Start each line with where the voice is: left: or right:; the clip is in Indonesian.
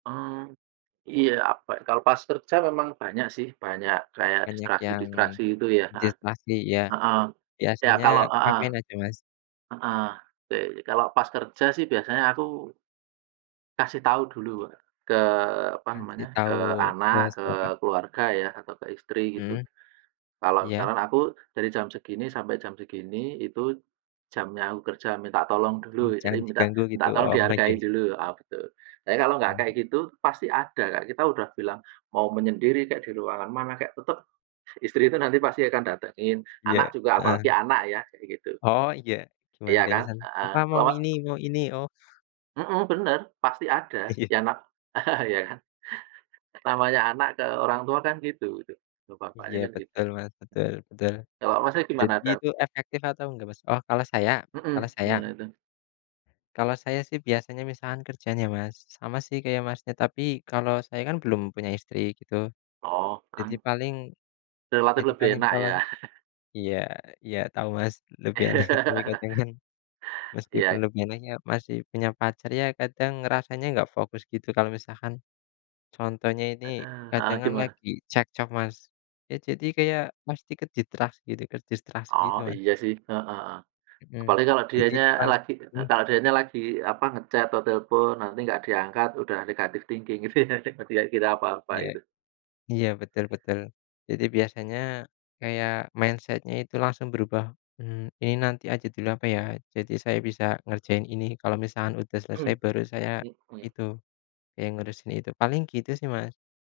right: Oh, iya, apa, kalau pas kerja memang banyak sih, banyak kayak
left: Banyak yang
right: distraksi-distraksi itu ya heeh,
left: distraksi ya,
right: heeh. Ya,
left: biasanya
right: kalau heeh,
left: ngapain aja, Mas?
right: heeh, de kalau pas kerja sih biasanya aku kasih tahu dulu, Kak, ke, apa
left: Kasih
right: namanya, ke
left: tahu
right: anak,
left: bos
right: ke
left: Bapak?
right: keluarga ya atau ke istri, gitu.
left: Mhm,
right: Kalau
left: iya.
right: misalkan aku dari jam segini, sampai jam segini, itu jamnya aku kerja minta tolong
left: Mmm,
right: dulu, jadi
left: jangan
right: minta
left: diganggu gitu,
right: minta tolong
left: oh iya.
right: dihargain dulu, oh gitu. Jadi Kalau enggak
left: Mmm.
right: kayak gitu pasti ada, Kak, kita udah bilang mau menyendiri kayak di ruangan mana kek, tetap, istri itu nanti pasti akan datengin, anak
left: Iya,
right: juga, apalagi
left: heeh.
right: anak ya, kayak gitu.
left: Oh iya, gimana
right: Iya
left: kayak
right: kan?
left: misal,
right: Heeh,
left: papa
right: kalau
left: mau
right: nggak
left: ini mau ini, oh.
right: Mhm, bener pasti ada
left: Iya.
right: yang na ya kan? Namanya anak ke orang tua kan gitu, gitu, ke bapaknya
left: Iya
right: kan gitu.
left: betul, Mas, betul betul.
right: Kalau, Masnya, gimana
left: Jadi
right: ada
left: itu efektif atau enggak, Mas? Oh, kalau saya? Kalau
right: Mhm,
left: saya?
right: gimana itu?
left: Kalau saya sih biasanya misalkan kerjanya, Mas, sama sih kayak Masnya, tapi kalau saya kan belum punya istri, gitu.
right: Oh,
left: Jadi
right: kan
left: paling
right: Relatif
left: jadi
right: lebih
left: paling
right: enak
left: kalau
right: ya?
left: iya iya tahu, Mas, lebih enak tapi kadang kan, meskipun
right: Iya.
left: lebih enak ya masih punya pacar, ya kadang rasanya enggak fokus gitu kalau misalkan, contohnya ini
right: Heeh,
left: kadang
right: heeh,
left: kan
right: gimana?
left: lagi cekcok, Mas, ya jadi kayak pasti ke distraksi gitu ke distraksi
right: Oh
left: gitu, Mas.
right: iya sih, heeh heeh,
left: Mhm,
right: apalagi kalau
left: jadi
right: dianya
left: pas
right: lagi
left: hmm?
right: kalau dianya lagi, apa, ngechat atau telepon nanti enggak diangkat udah negatif thinking gitu ya dia kira apa-apa
left: Iya
right: gitu.
left: iya, betul betul. Jadi biasanya kayak mindset-nya itu langsung berubah, mmm, Ini nanti aja dulu apa ya? Jadi saya bisa ngerjain ini kalau misalkan udah selesai, baru saya
right: Mhm,
left: itu
right: hmm.
left: kayak ngurusin itu. Paling gitu sih, Mas.